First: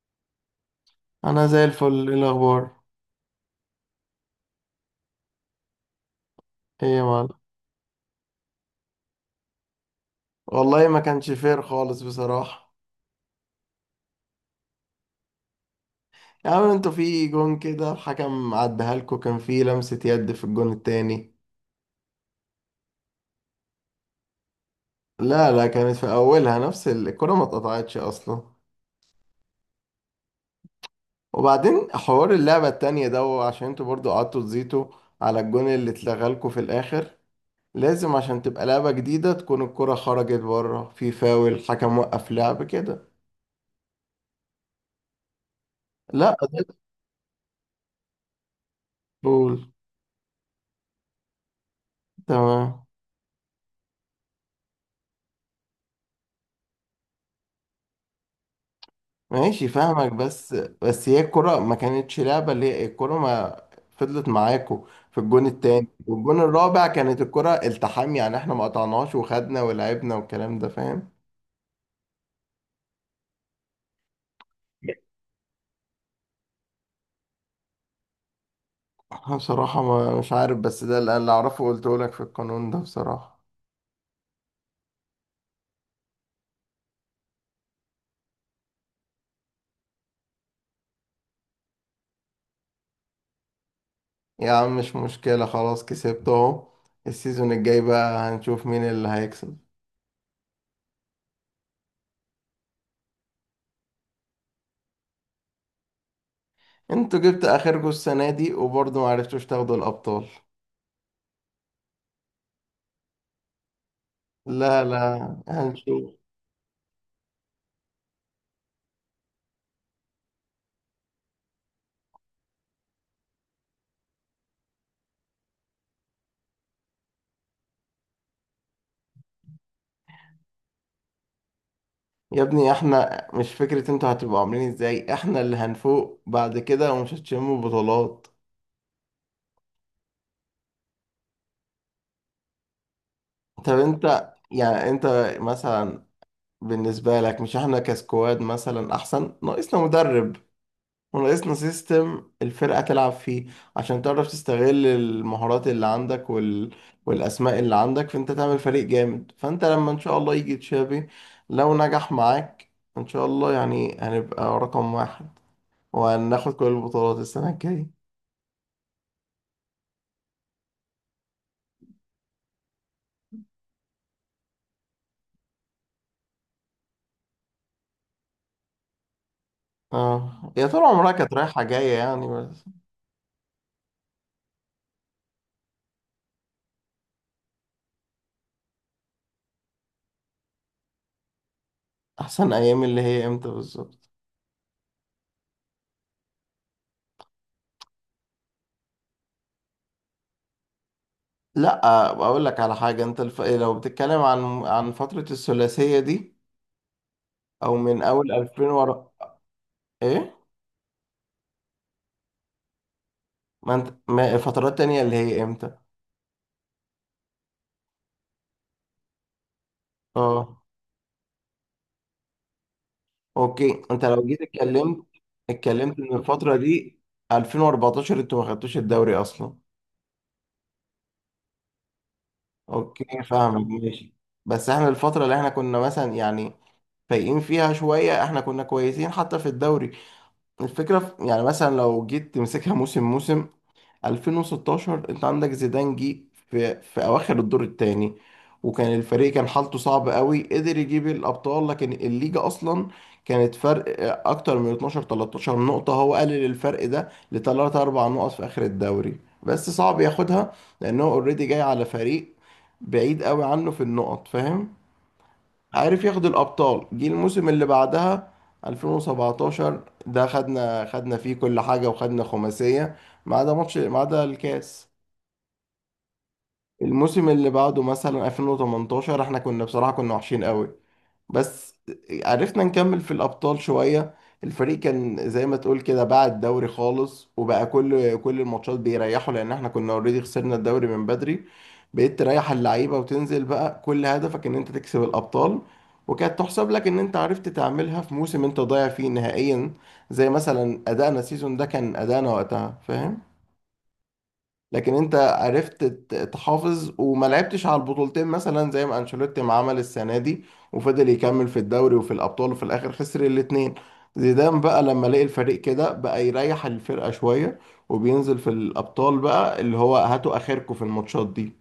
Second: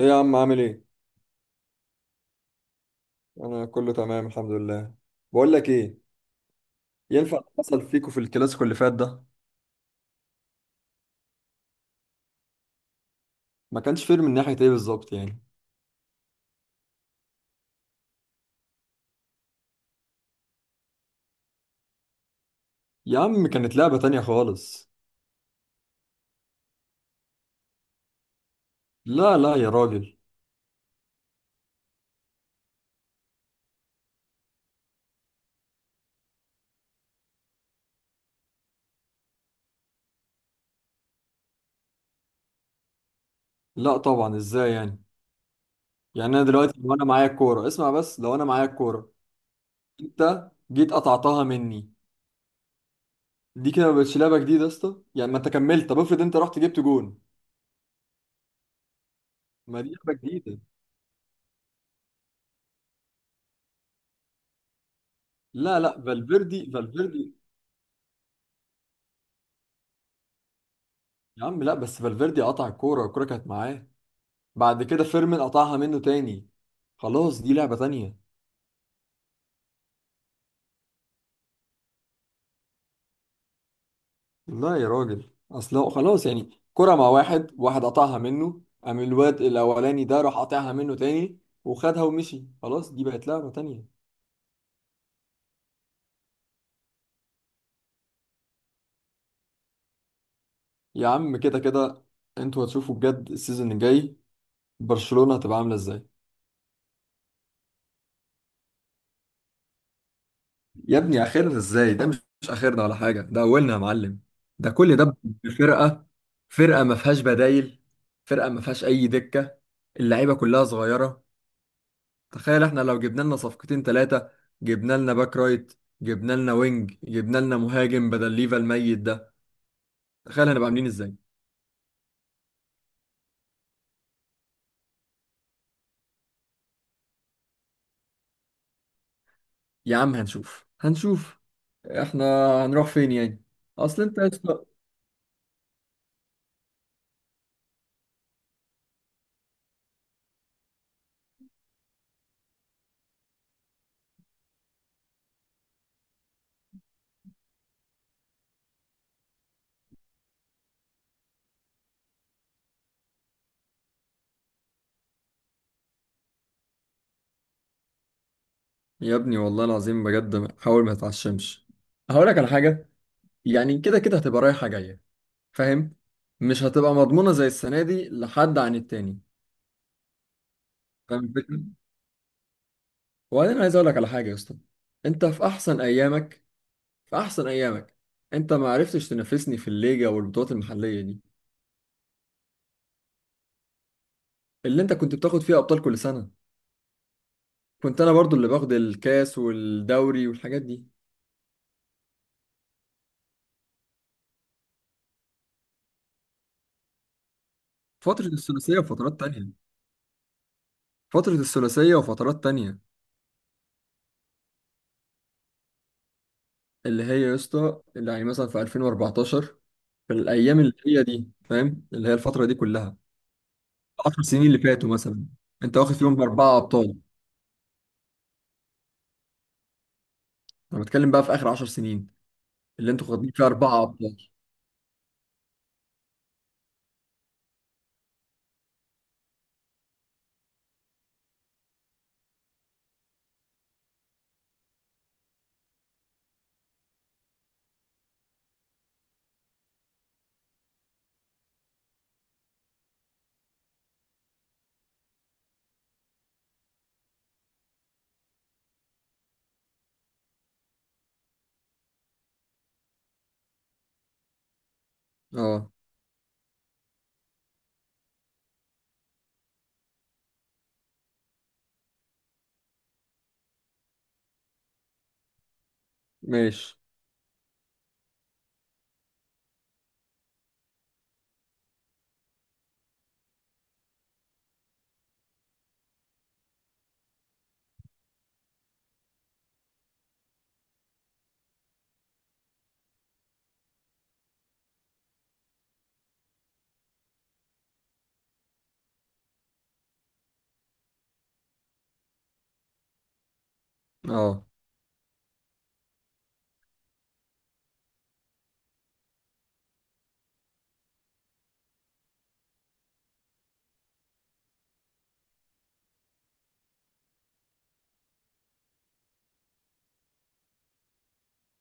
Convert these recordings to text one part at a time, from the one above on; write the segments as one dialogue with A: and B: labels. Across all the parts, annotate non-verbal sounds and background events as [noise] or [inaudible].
A: ايه يا عم عامل ايه؟
B: انا زي الفل. ايه الاخبار؟
A: انا كله تمام الحمد لله. بقول لك ايه،
B: ايه يا معلم؟
A: ينفع اللي حصل فيكو في الكلاسيكو اللي فات ده؟
B: والله ما كانش فير خالص بصراحه.
A: ما كانش فير من ناحية ايه بالظبط يعني؟
B: يا عم انتوا في جون كده الحكم عدها لكم، كان في لمسه يد في الجون التاني.
A: يا عم كانت لعبة تانية خالص.
B: لا لا، كانت في اولها نفس الكره، ما اتقطعتش اصلا.
A: لا يا راجل.
B: وبعدين حوار اللعبه التانية ده، عشان انتوا برضو قعدتوا تزيتوا على الجون اللي اتلغى لكم في الاخر. لازم عشان تبقى لعبه جديده تكون الكره خرجت بره في فاول، الحكم وقف لعب كده.
A: لا طبعا، ازاي يعني؟ يعني
B: لا
A: انا
B: ده.
A: دلوقتي لو انا معايا الكورة، اسمع بس لو انا معايا الكورة
B: قول.
A: انت جيت قطعتها مني،
B: تمام.
A: دي كده ما بقتش لعبة جديدة يا اسطى. يعني ما انت كملت، طب افرض انت رحت جبت جون،
B: ماشي
A: ما دي
B: فاهمك،
A: لعبة
B: بس
A: جديدة.
B: بس هي الكرة ما كانتش لعبة، اللي هي الكرة ما فضلت معاكو في الجون
A: لا
B: التاني.
A: لا
B: والجون
A: فالفيردي،
B: الرابع كانت
A: فالفيردي
B: الكرة التحام، يعني احنا ما قطعناش وخدنا ولعبنا والكلام ده، فاهم؟
A: يا عم لا بس فالفيردي قطع الكورة، الكورة كانت معاه، بعد كده فيرمين قطعها منه تاني، خلاص دي لعبة تانية.
B: أنا بصراحة ما مش عارف، بس ده اللي أعرفه قلته لك في القانون ده بصراحة.
A: لا يا راجل، اصل هو خلاص، يعني كرة مع واحد واحد، قطعها منه، قام الواد الاولاني ده راح قاطعها منه تاني وخدها ومشي، خلاص دي بقت لعبة تانية.
B: يا عم مش مشكلة، خلاص كسبت أهو. السيزون الجاي بقى هنشوف مين اللي هيكسب.
A: يا عم كده كده انتوا هتشوفوا بجد السيزون الجاي برشلونة هتبقى عاملة ازاي.
B: انتوا جبت آخركوا السنة دي وبرضه ما عرفتوش تاخدوا الأبطال.
A: يا ابني اخرنا ازاي؟ ده مش اخرنا ولا حاجة، ده اولنا يا معلم. ده
B: لا
A: كل ده
B: لا،
A: بفرقة،
B: هنشوف.
A: فرقة ما فيهاش بدايل، فرقة ما فيهاش اي دكة، اللعيبة كلها صغيرة. تخيل احنا لو جبنا لنا صفقتين ثلاثة، جبنا لنا باك رايت، جبنا لنا وينج، جبنا لنا مهاجم بدل ليفا الميت ده، تخيل هنبقى عاملين ازاي.
B: يا ابني احنا مش فكرة انتوا هتبقوا عاملين ازاي، احنا اللي هنفوق بعد كده ومش هتشموا بطولات.
A: يا عم هنشوف هنشوف، احنا هنروح فين يعني؟
B: طب
A: اصل انت يا
B: انت
A: اسطى-
B: يعني انت مثلا، بالنسبة لك مش احنا كسكواد مثلا احسن؟ ناقصنا مدرب وناقصنا سيستم الفرقة تلعب فيه، عشان تعرف تستغل المهارات اللي عندك وال... والاسماء اللي عندك، فانت تعمل فريق جامد. فانت لما ان شاء الله يجي تشافي، لو نجح معاك ان شاء الله يعني، هنبقى رقم واحد وهناخد كل البطولات السنة الجاية.
A: يا ابني والله العظيم بجد حاول ما تتعشمش. هقول لك على حاجة، يعني كده كده هتبقى رايحة جاية، فاهم؟ مش هتبقى مضمونة زي السنة دي لحد عن التاني.
B: اه يا طول عمرها
A: فاهم
B: كانت
A: الفكرة؟
B: رايحة جاية يعني بس.
A: وبعدين عايز اقول لك على حاجة يا اسطى، انت في احسن ايامك، في احسن ايامك انت ما عرفتش تنافسني في الليجا والبطولات المحليه دي،
B: أحسن أيام اللي هي إمتى بالظبط؟
A: اللي انت كنت بتاخد فيها ابطال كل سنه كنت انا برضو اللي باخد الكاس والدوري والحاجات دي.
B: لأ أقول لك على حاجة، إيه، لو بتتكلم عن فترة الثلاثية دي أو من
A: فتره
B: أول 2000
A: الثلاثيه
B: ورا.
A: وفترات تانية،
B: إيه؟
A: فتره الثلاثيه وفترات تانية،
B: ما أنت ما فترات تانية اللي هي إمتى؟
A: اللي هي يا اسطى اللي يعني مثلا في 2014، في الايام
B: اه
A: اللي هي دي، فاهم؟ اللي هي الفتره دي كلها،
B: أوكي، أنت لو
A: 10
B: جيت
A: سنين اللي فاتوا
B: اتكلمت
A: مثلا، انت واخد
B: اتكلمت إن
A: فيهم
B: الفترة
A: باربعه ابطال.
B: دي 2014، أنتوا ما خدتوش الدوري أصلا.
A: انا بتكلم بقى في اخر 10 سنين اللي انتوا
B: أوكي
A: واخدين فيها
B: فاهمك
A: اربعه
B: ماشي.
A: ابطال.
B: بس إحنا الفترة اللي إحنا كنا مثلا يعني فايقين فيها شوية، إحنا كنا كويسين حتى في الدوري. الفكرة في يعني مثلا، لو جيت تمسكها موسم، 2016 انت عندك زيدان جه في اواخر الدور الثاني، وكان الفريق كان حالته صعبة قوي، قدر يجيب الابطال. لكن الليجا اصلا كانت فرق اكتر من 12 13 نقطة، هو قلل الفرق ده لثلاث اربع نقط في اخر الدوري، بس صعب ياخدها لانه اوريدي جاي على فريق بعيد قوي عنه في النقط، فاهم؟
A: اه
B: عارف ياخد الابطال. جه الموسم اللي بعدها 2017 ده، خدنا فيه كل حاجه وخدنا خماسيه ما عدا ماتش، ما عدا الكاس.
A: ماشي.
B: الموسم اللي بعده مثلا 2018 احنا كنا بصراحه كنا وحشين قوي، بس عرفنا نكمل في الأبطال شوية. الفريق كان زي ما تقول كده باع الدوري خالص، وبقى كل الماتشات بيريحوا، لأن احنا كنا اوريدي خسرنا الدوري من بدري. بقيت تريح اللعيبة وتنزل بقى كل هدفك إن أنت تكسب الأبطال، وكانت تحسب لك إن أنت عرفت تعملها في موسم أنت ضايع فيه نهائيا، زي مثلا أدائنا السيزون ده، كان أدائنا وقتها، فاهم؟
A: اه
B: لكن انت عرفت تحافظ وما لعبتش على البطولتين، مثلا زي ما انشيلوتي ما عمل السنه دي، وفضل يكمل في الدوري وفي الابطال وفي الاخر خسر الاثنين. زيدان بقى لما لقي الفريق كده بقى يريح الفرقه شويه، وبينزل في الابطال بقى اللي هو هاتوا اخركم في الماتشات دي.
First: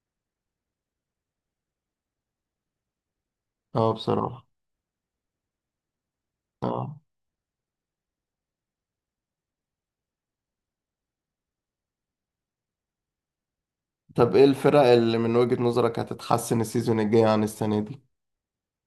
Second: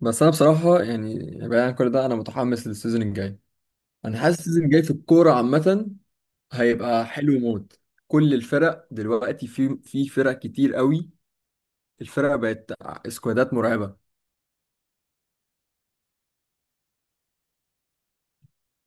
A: بس انا بصراحه يعني، بعيد عن كل ده انا متحمس للسيزون الجاي.
B: اه
A: انا حاسس
B: بصراحه.
A: السيزون الجاي في الكوره عامه
B: اه.
A: هيبقى حلو موت. كل الفرق دلوقتي، في فرق كتير قوي، الفرق بقت سكوادات مرعبه.
B: طب ايه الفرق اللي من وجهة نظرك هتتحسن السيزون الجاي عن السنه دي؟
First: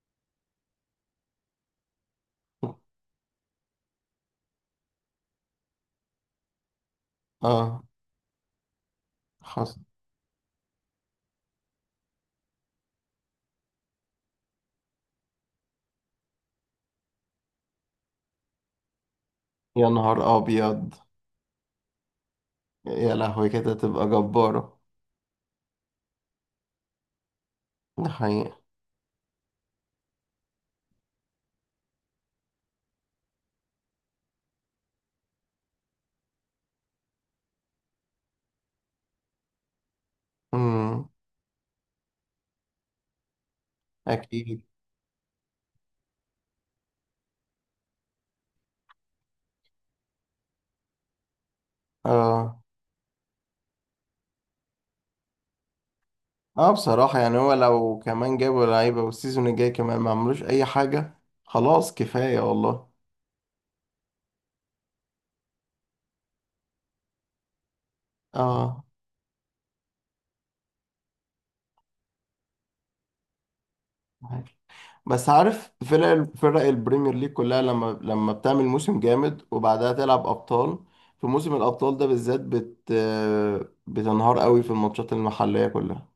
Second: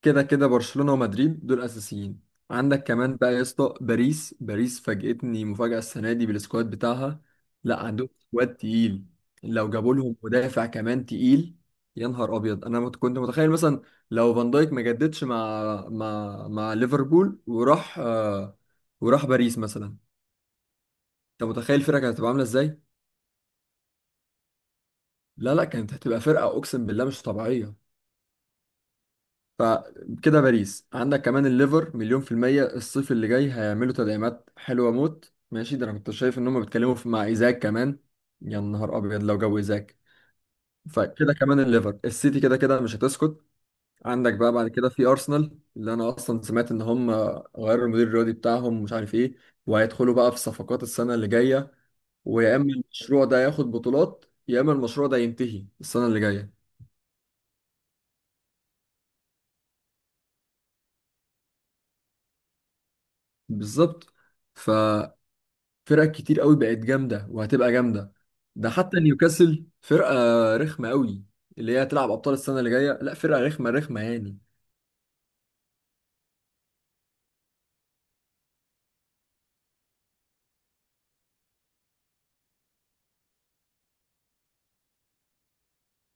A: كده كده برشلونة ومدريد دول اساسيين. عندك كمان بقى يا اسطى باريس، باريس فاجئتني مفاجأة السنة دي بالسكواد بتاعها. لا
B: اه.
A: عندهم سكواد تقيل، لو
B: حصل.
A: جابوا لهم مدافع كمان تقيل، يا نهار ابيض. كنت متخيل مثلا لو فان دايك ما جددش مع مع ليفربول وراح آه، وراح باريس
B: يا
A: مثلا،
B: نهار ابيض.
A: انت متخيل الفرقة كانت هتبقى عاملة ازاي؟
B: يا لهوي كده تبقى جبارة.
A: لا كانت هتبقى فرقة اقسم بالله مش طبيعية.
B: ده حقيقة.
A: فكده باريس، عندك كمان الليفر مليون في المية الصيف اللي جاي هيعملوا تدعيمات حلوة موت. ماشي، ده انا كنت شايف ان هم بيتكلموا في مع ايزاك كمان، يا نهار ابيض لو جو ايزاك.
B: مم.
A: فكده كمان الليفر، السيتي كده كده مش هتسكت. عندك بقى
B: اكيد.
A: بعد كده في ارسنال، اللي انا اصلا سمعت ان هم غيروا المدير الرياضي بتاعهم مش عارف ايه، وهيدخلوا بقى في صفقات السنة اللي جاية، ويا
B: اه.
A: اما المشروع ده ياخد بطولات يا اما المشروع ده ينتهي السنة اللي جاية.
B: اه بصراحة يعني هو لو كمان جابوا لعيبة والسيزون الجاي كمان ما عملوش اي حاجة، خلاص كفاية والله.
A: بالظبط. ف فرق كتير قوي بقت جامده وهتبقى جامده. ده
B: اه.
A: حتى نيوكاسل فرقه رخمه قوي، اللي هي هتلعب ابطال السنه اللي جايه، لا فرقه رخمه يعني.
B: عارف. بس عارف فرق، فرق البريمير ليج كلها لما بتعمل موسم جامد وبعدها تلعب ابطال، في موسم الابطال ده بالذات بتنهار قوي في الماتشات المحلية كلها.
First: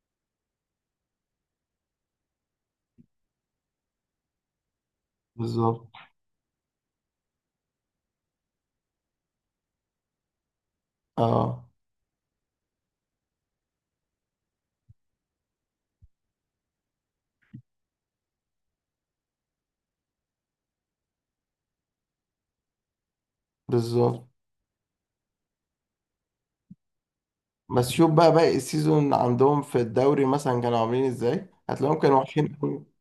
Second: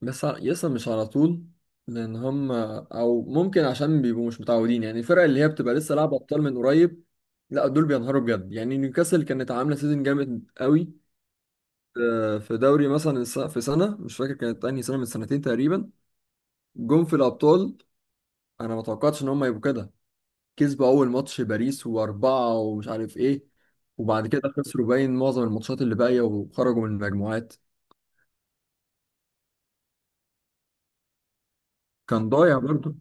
A: يسطا مش على طول، لان هم او ممكن عشان بيبقوا مش متعودين يعني، الفرق اللي هي بتبقى
B: بالظبط.
A: لسه لعبه ابطال من قريب لا دول بينهاروا بجد. يعني نيوكاسل كانت عامله سيزون جامد قوي،
B: اه.
A: آه، في دوري مثلا في سنه مش فاكر كانت انهي سنه، من سنتين تقريبا، جم في الابطال، انا ما توقعتش ان هم يبقوا كده. كسبوا اول ماتش باريس واربعة ومش عارف ايه، وبعد
B: بالظبط.
A: كده خسروا باين معظم الماتشات اللي باقية وخرجوا من المجموعات.
B: بس شوف بقى باقي السيزون عندهم في الدوري مثلا كانوا عاملين ازاي، هتلاقيهم كانوا
A: كان
B: وحشين.
A: ضايع برضه.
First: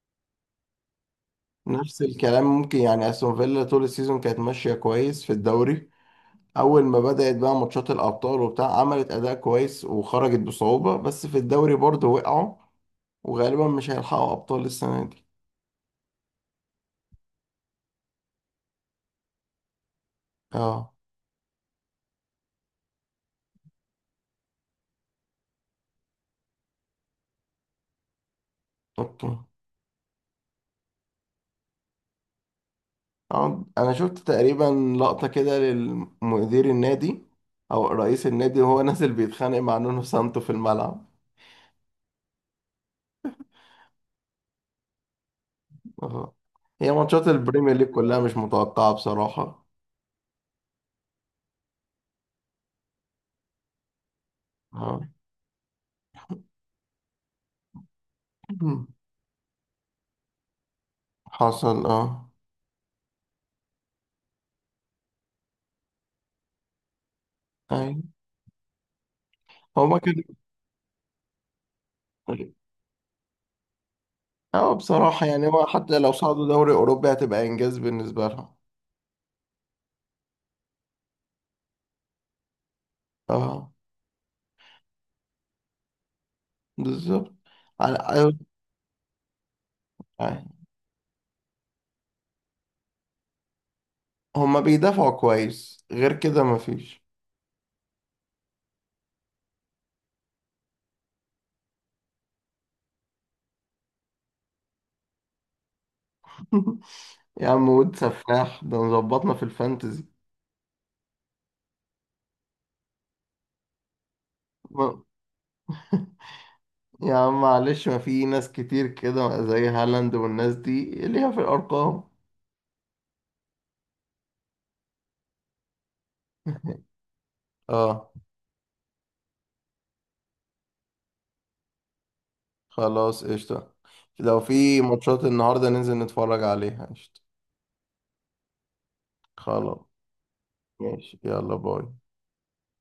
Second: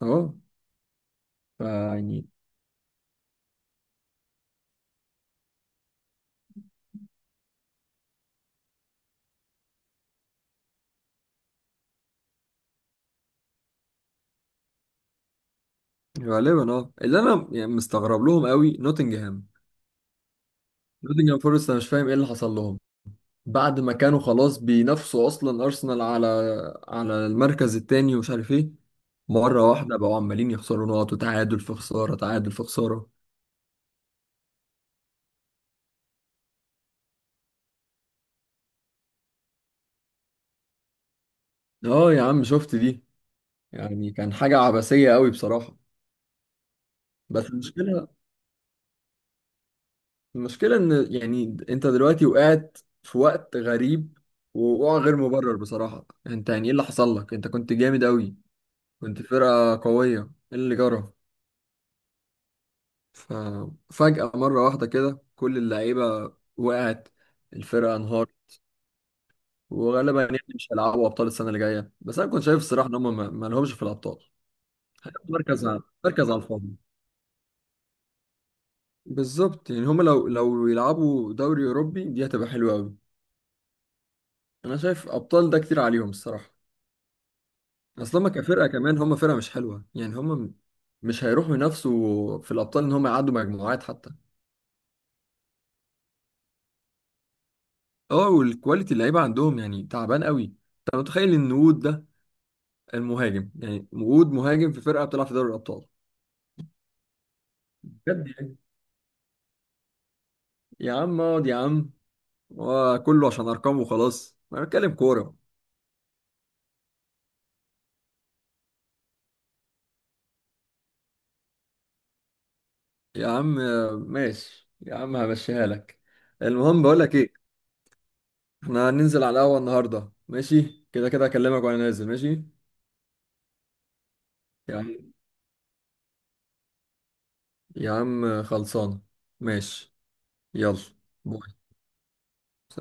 A: اه. فا
B: نفس
A: يعني
B: الكلام ممكن يعني، استون فيلا طول السيزون كانت ماشيه كويس في الدوري، اول ما بدات بقى ماتشات الابطال وبتاع عملت اداء كويس وخرجت بصعوبه، بس في الدوري برضه وقعوا، وغالبا مش هيلحقوا ابطال السنه دي.
A: غالبا اه. اللي انا يعني مستغرب لهم قوي نوتنجهام،
B: اه.
A: نوتنجهام فورست انا مش فاهم ايه اللي حصل لهم، بعد ما كانوا خلاص بينافسوا اصلا ارسنال على المركز التاني ومش عارف ايه،
B: اوكي.
A: مرة واحدة بقوا عمالين يخسروا نقط، وتعادل في خسارة تعادل في خسارة.
B: آه، انا شفت تقريبا لقطه كده للمدير النادي او رئيس النادي، وهو [laughs] نازل بيتخانق مع نونو سانتو في الملعب.
A: اه يا عم شفت دي، يعني كان حاجة عبثية قوي بصراحة.
B: اه. هي ماتشات
A: بس
B: البريمير ليج
A: المشكلة
B: كلها مش متوقعه بصراحه.
A: المشكلة إن يعني أنت دلوقتي وقعت في وقت غريب، ووقوع
B: اه.
A: غير مبرر بصراحة. أنت يعني إيه اللي حصل لك؟ أنت كنت جامد أوي،
B: [laughs]
A: كنت فرقة قوية، إيه اللي جرى؟
B: حصل. اه.
A: ففجأة مرة واحدة كده كل اللعيبة وقعت، الفرقة
B: أيوة.
A: انهارت،
B: هما كانوا.
A: وغالبا يعني مش هيلعبوا أبطال السنة اللي جاية. بس أنا كنت شايف الصراحة إن هم ما لهمش في الأبطال.
B: اه بصراحة يعني هو
A: مركز على
B: حتى لو صعدوا دوري
A: الفاضي،
B: أوروبي هتبقى إنجاز بالنسبة لهم.
A: بالظبط. يعني هم لو يلعبوا دوري أوروبي دي هتبقى حلوة أوي.
B: اه.
A: أنا شايف أبطال ده كتير عليهم الصراحة.
B: بالظبط. على
A: اصل هم
B: أيوة،
A: كفرقه كمان، هم فرقه مش حلوه يعني،
B: يعني
A: هم مش هيروحوا ينافسوا في الابطال ان هم يعدوا مجموعات حتى.
B: هما بيدافعوا كويس، غير كده مفيش.
A: اه والكواليتي اللعيبه عندهم يعني تعبان قوي. انت متخيل ان وود ده المهاجم، يعني وود مهاجم في فرقه بتلعب في دوري الابطال،
B: [laughs] يا عم واد
A: بجد يعني.
B: سفاح ده مظبطنا في الفانتزي.
A: يا عم اقعد يا عم، وكله عشان ارقام وخلاص، انا بتكلم
B: ما-
A: كوره.
B: [laughs] يا عم معلش، ما في ناس كتير كده زي هالاند والناس دي ليها في الأرقام.
A: يا عم آه، ماشي يا عم همشيها لك. المهم بقول لك ايه،
B: اه.
A: احنا هننزل على القهوه النهارده، ماشي كده كده اكلمك وانا نازل. ماشي
B: خلاص قشطة. لو
A: يا
B: في
A: عم،
B: ماتشات النهاردة ننزل نتفرج عليها قشطة.
A: يا عم خلصانة.
B: خلاص.
A: ماشي، يلا،
B: ماشي يلا
A: باي.
B: باي.